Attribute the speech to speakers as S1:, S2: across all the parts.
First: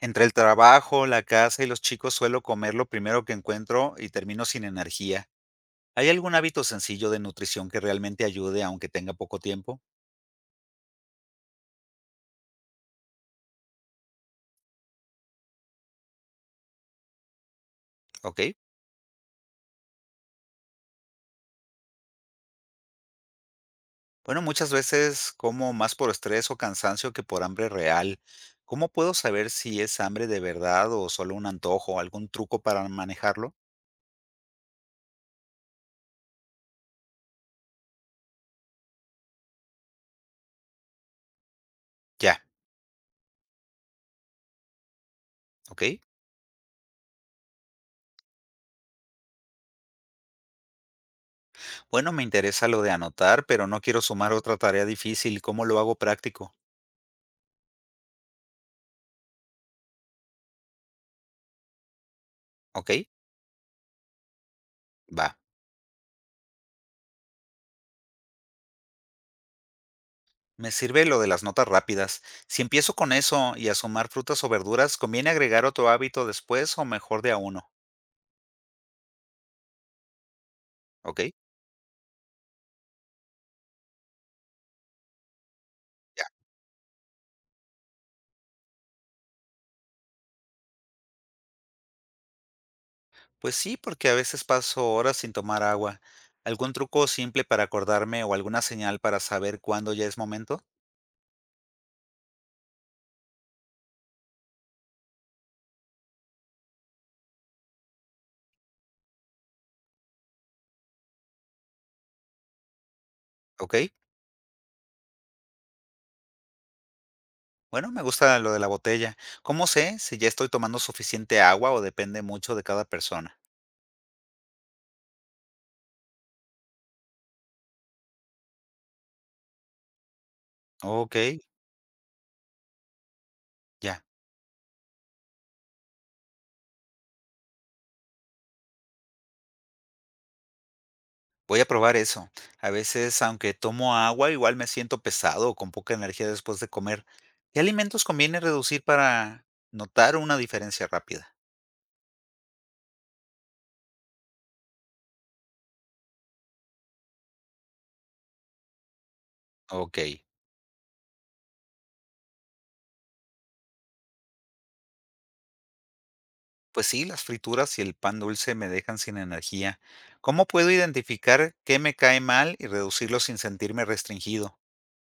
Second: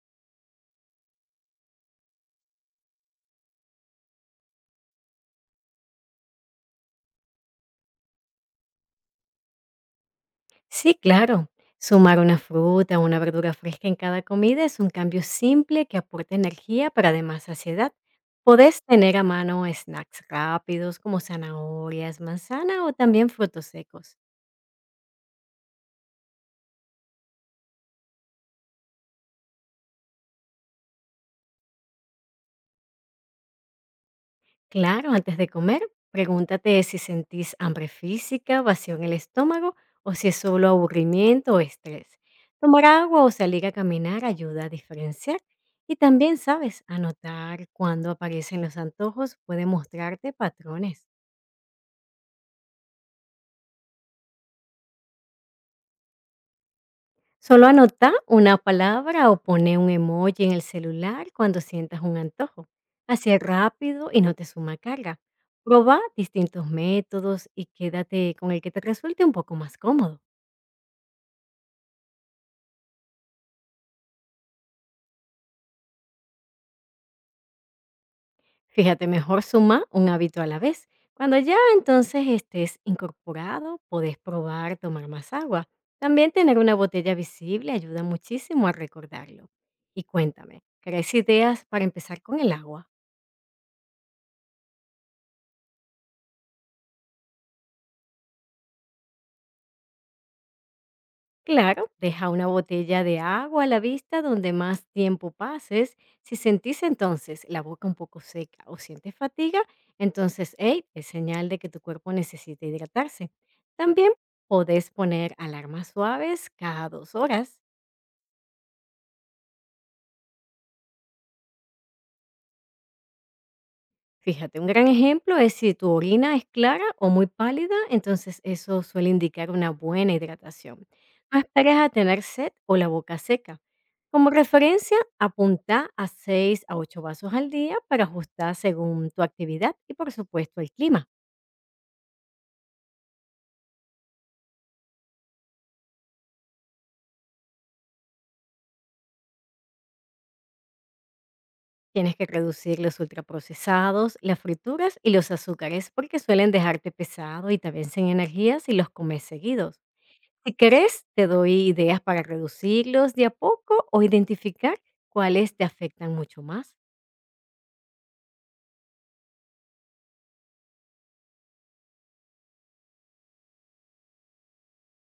S1: Entre el trabajo, la casa y los chicos suelo comer lo primero que encuentro y termino sin energía. ¿Hay algún hábito sencillo de nutrición que realmente ayude aunque tenga poco tiempo?
S2: Sí, claro. Sumar una fruta o una verdura fresca en cada comida es un cambio simple que aporta energía, pero además saciedad.
S1: ¿Ok?
S2: Podés tener a mano snacks rápidos como zanahorias, manzana o también frutos secos.
S1: Bueno, muchas veces como más por estrés o cansancio que por hambre real. ¿Cómo puedo saber si es hambre de verdad o solo un antojo? ¿Algún truco para manejarlo?
S2: Claro, antes de comer, pregúntate si sentís hambre física, vacío en el estómago o si es solo aburrimiento o estrés.
S1: Ya,
S2: Tomar agua o salir a caminar ayuda a diferenciar.
S1: ¿ok?
S2: Y también sabes, anotar cuando aparecen los antojos puede mostrarte patrones.
S1: Bueno, me interesa lo de anotar, pero no quiero sumar otra tarea difícil. ¿Cómo lo hago práctico?
S2: Solo anota una palabra o pone un emoji en el celular cuando sientas un antojo.
S1: ¿Ok?
S2: Así es rápido y no te suma carga.
S1: Va.
S2: Proba distintos métodos y quédate con el que te resulte un poco más cómodo.
S1: Me sirve lo de las notas rápidas. Si empiezo con eso y a sumar frutas o verduras, ¿conviene agregar otro hábito después o mejor de a uno?
S2: Fíjate, mejor suma un hábito a la vez.
S1: ¿Ok?
S2: Cuando ya entonces estés incorporado, podés probar tomar más agua.
S1: Ya.
S2: También tener una botella visible ayuda muchísimo a recordarlo. Y cuéntame, ¿crees ideas para empezar con el agua?
S1: Pues sí, porque a veces paso horas sin tomar agua. ¿Algún truco simple para acordarme o alguna señal para saber cuándo ya es momento?
S2: Claro, deja una botella de agua a la vista donde más tiempo pases. Si sentís entonces la boca un poco seca o sientes fatiga, entonces hey, es señal de que tu cuerpo necesita hidratarse.
S1: ¿Ok?
S2: También podés poner alarmas suaves cada 2 horas.
S1: Bueno, me gusta lo de la botella. ¿Cómo sé si ya estoy tomando suficiente agua o depende mucho de cada persona?
S2: Fíjate, un gran ejemplo es si tu orina es clara o muy pálida, entonces eso suele indicar una buena hidratación.
S1: Ok,
S2: No esperes a tener sed o la boca seca.
S1: ya.
S2: Como referencia, apunta a 6 a 8 vasos al día para ajustar según tu actividad y por supuesto el clima.
S1: Voy a probar eso. A veces, aunque tomo agua, igual me siento pesado o con poca energía después de comer. ¿Qué alimentos conviene reducir para notar una diferencia rápida?
S2: Tienes que reducir los ultraprocesados, las frituras y los azúcares porque suelen dejarte pesado y te vencen energías si los comes seguidos.
S1: Ok,
S2: Si querés, te doy ideas para reducirlos de a poco o identificar cuáles te afectan mucho más.
S1: pues sí, las frituras y el pan dulce me dejan sin energía. ¿Cómo puedo identificar qué me cae mal y reducirlo sin sentirme restringido?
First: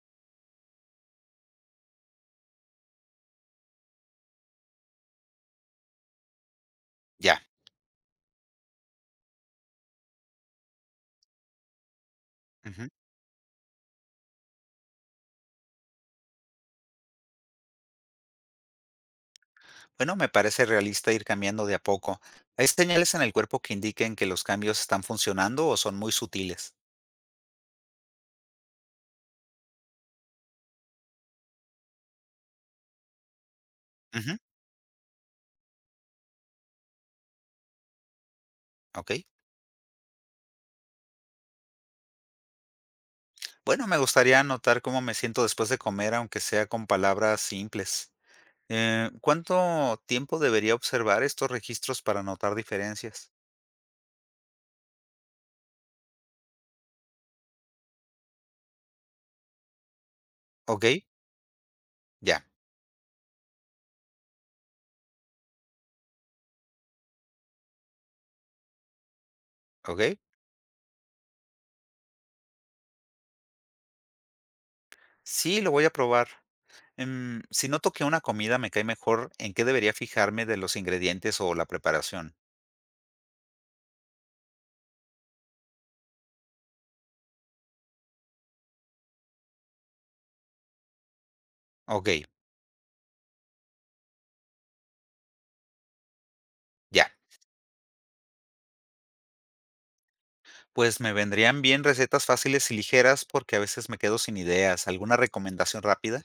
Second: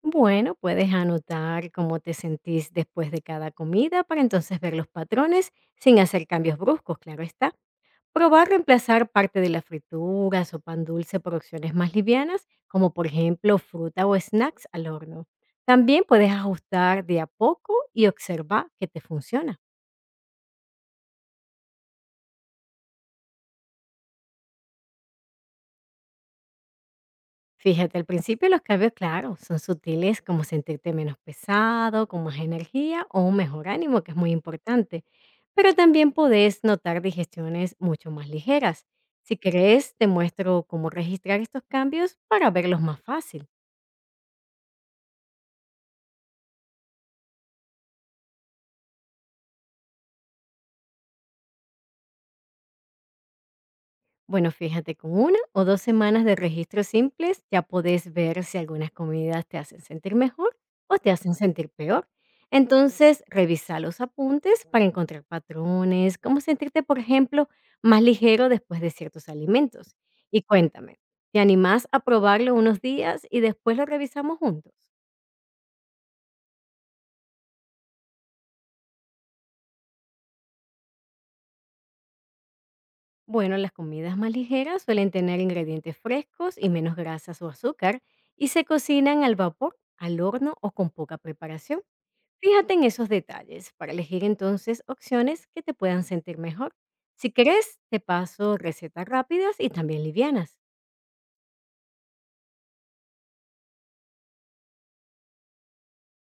S2: Bueno, puedes anotar cómo te sentís después de cada comida para entonces ver los patrones sin hacer cambios bruscos, claro
S1: Ya.
S2: está. Probar reemplazar parte de las frituras o pan dulce por opciones más livianas,
S1: Ujú.
S2: como por ejemplo fruta o snacks al horno. También puedes ajustar de a poco y observar que te funciona.
S1: Bueno, me parece realista ir cambiando de a poco. ¿Hay señales en el cuerpo que indiquen que los cambios están funcionando o son muy sutiles?
S2: Fíjate, al principio los cambios, claro, son sutiles como sentirte menos pesado, con más energía o un mejor ánimo, que es muy
S1: Ujú,
S2: importante. Pero también podés notar digestiones mucho más ligeras.
S1: ok.
S2: Si querés, te muestro cómo registrar estos cambios para verlos más fácil.
S1: Bueno, me gustaría anotar cómo me siento después de comer, aunque sea con palabras simples. ¿Cuánto tiempo debería observar estos registros para notar diferencias?
S2: Bueno, fíjate, con una o dos semanas de registros simples ya podés ver si algunas comidas te hacen sentir mejor
S1: Ok,
S2: o te hacen sentir peor.
S1: ya,
S2: Entonces, revisa los apuntes para encontrar patrones, cómo sentirte, por ejemplo, más ligero después de ciertos alimentos.
S1: ok.
S2: Y cuéntame, ¿te animás a probarlo unos días y después lo revisamos juntos?
S1: Sí, lo voy a probar. Si noto que una comida me cae mejor, ¿en qué debería fijarme de los ingredientes o la preparación?
S2: Bueno, las comidas más ligeras suelen tener ingredientes frescos y menos grasas o azúcar y se cocinan al vapor, al horno o con poca preparación.
S1: Ok,
S2: Fíjate en esos detalles para elegir entonces opciones que te puedan sentir mejor.
S1: ya.
S2: Si querés, te paso recetas rápidas y también livianas.
S1: Pues me vendrían bien recetas fáciles y ligeras porque a veces me quedo sin ideas. ¿Alguna recomendación rápida?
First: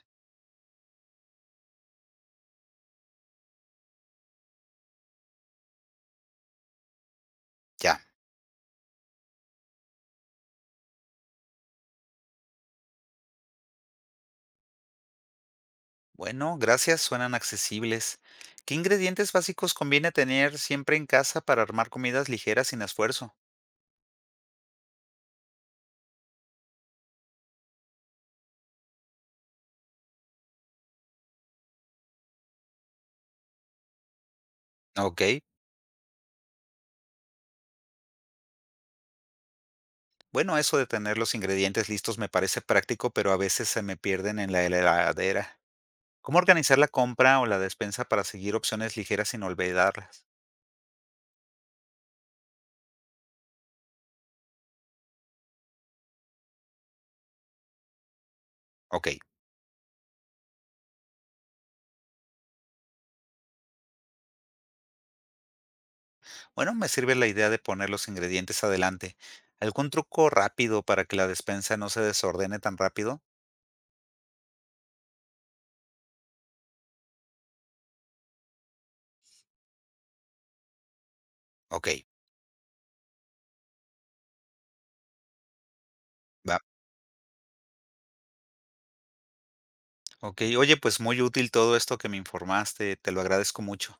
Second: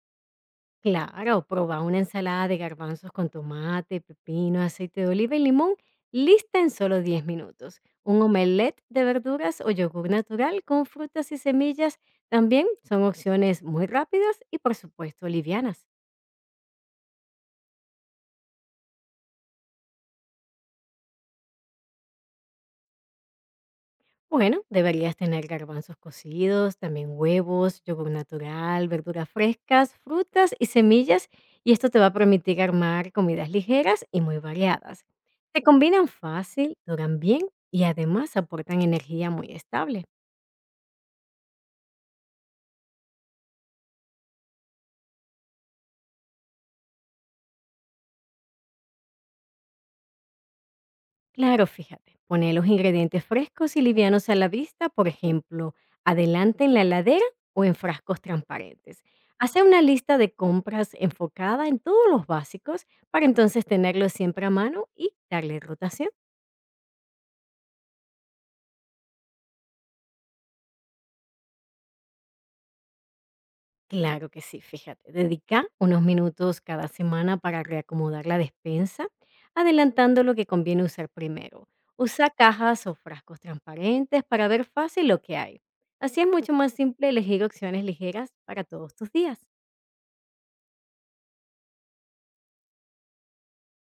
S2: Claro, proba una ensalada de garbanzos con tomate, pepino, aceite de oliva y limón, lista en solo 10 minutos.
S1: Ya.
S2: Un omelette de verduras o yogur natural con frutas y semillas también son opciones muy rápidas y por supuesto livianas.
S1: Bueno, gracias, suenan accesibles. ¿Qué ingredientes básicos conviene tener siempre en casa para armar comidas ligeras sin esfuerzo?
S2: Bueno, deberías tener garbanzos cocidos, también huevos, yogur natural, verduras frescas, frutas y semillas, y esto te va a permitir armar comidas ligeras y muy variadas.
S1: Ok.
S2: Se combinan fácil, duran bien y además aportan energía muy estable.
S1: Bueno, eso de tener los ingredientes listos me parece práctico, pero a veces se me pierden en la heladera. ¿Cómo organizar la compra o la despensa para seguir opciones ligeras sin olvidarlas?
S2: Claro, fíjate, pone los ingredientes frescos y livianos a la vista, por ejemplo, adelante en la heladera o en frascos transparentes.
S1: Ok.
S2: Hace una lista de compras enfocada en todos los básicos para entonces tenerlos siempre a mano y darle rotación.
S1: Bueno, me sirve la idea de poner los ingredientes adelante. ¿Algún truco rápido para que la despensa no se desordene tan rápido?
S2: Claro que sí, fíjate. Dedica unos minutos cada semana para reacomodar la despensa, adelantando lo que conviene usar primero.
S1: Ok.
S2: Usa cajas o frascos transparentes para ver fácil lo que hay. Así es mucho
S1: Va.
S2: más simple elegir opciones ligeras para todos tus días.
S1: Okey. Oye, pues muy útil todo esto que me informaste, te lo agradezco mucho.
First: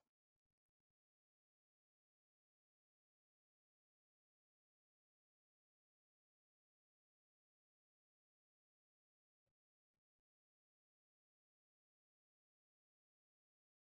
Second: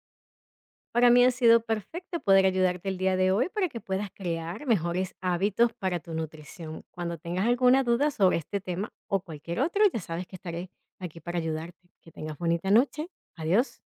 S2: Para mí ha sido perfecto poder ayudarte el día de hoy para que puedas crear mejores hábitos para tu nutrición. Cuando tengas alguna duda sobre este tema o cualquier otro, ya sabes que estaré aquí para ayudarte. Que tengas bonita noche. Adiós.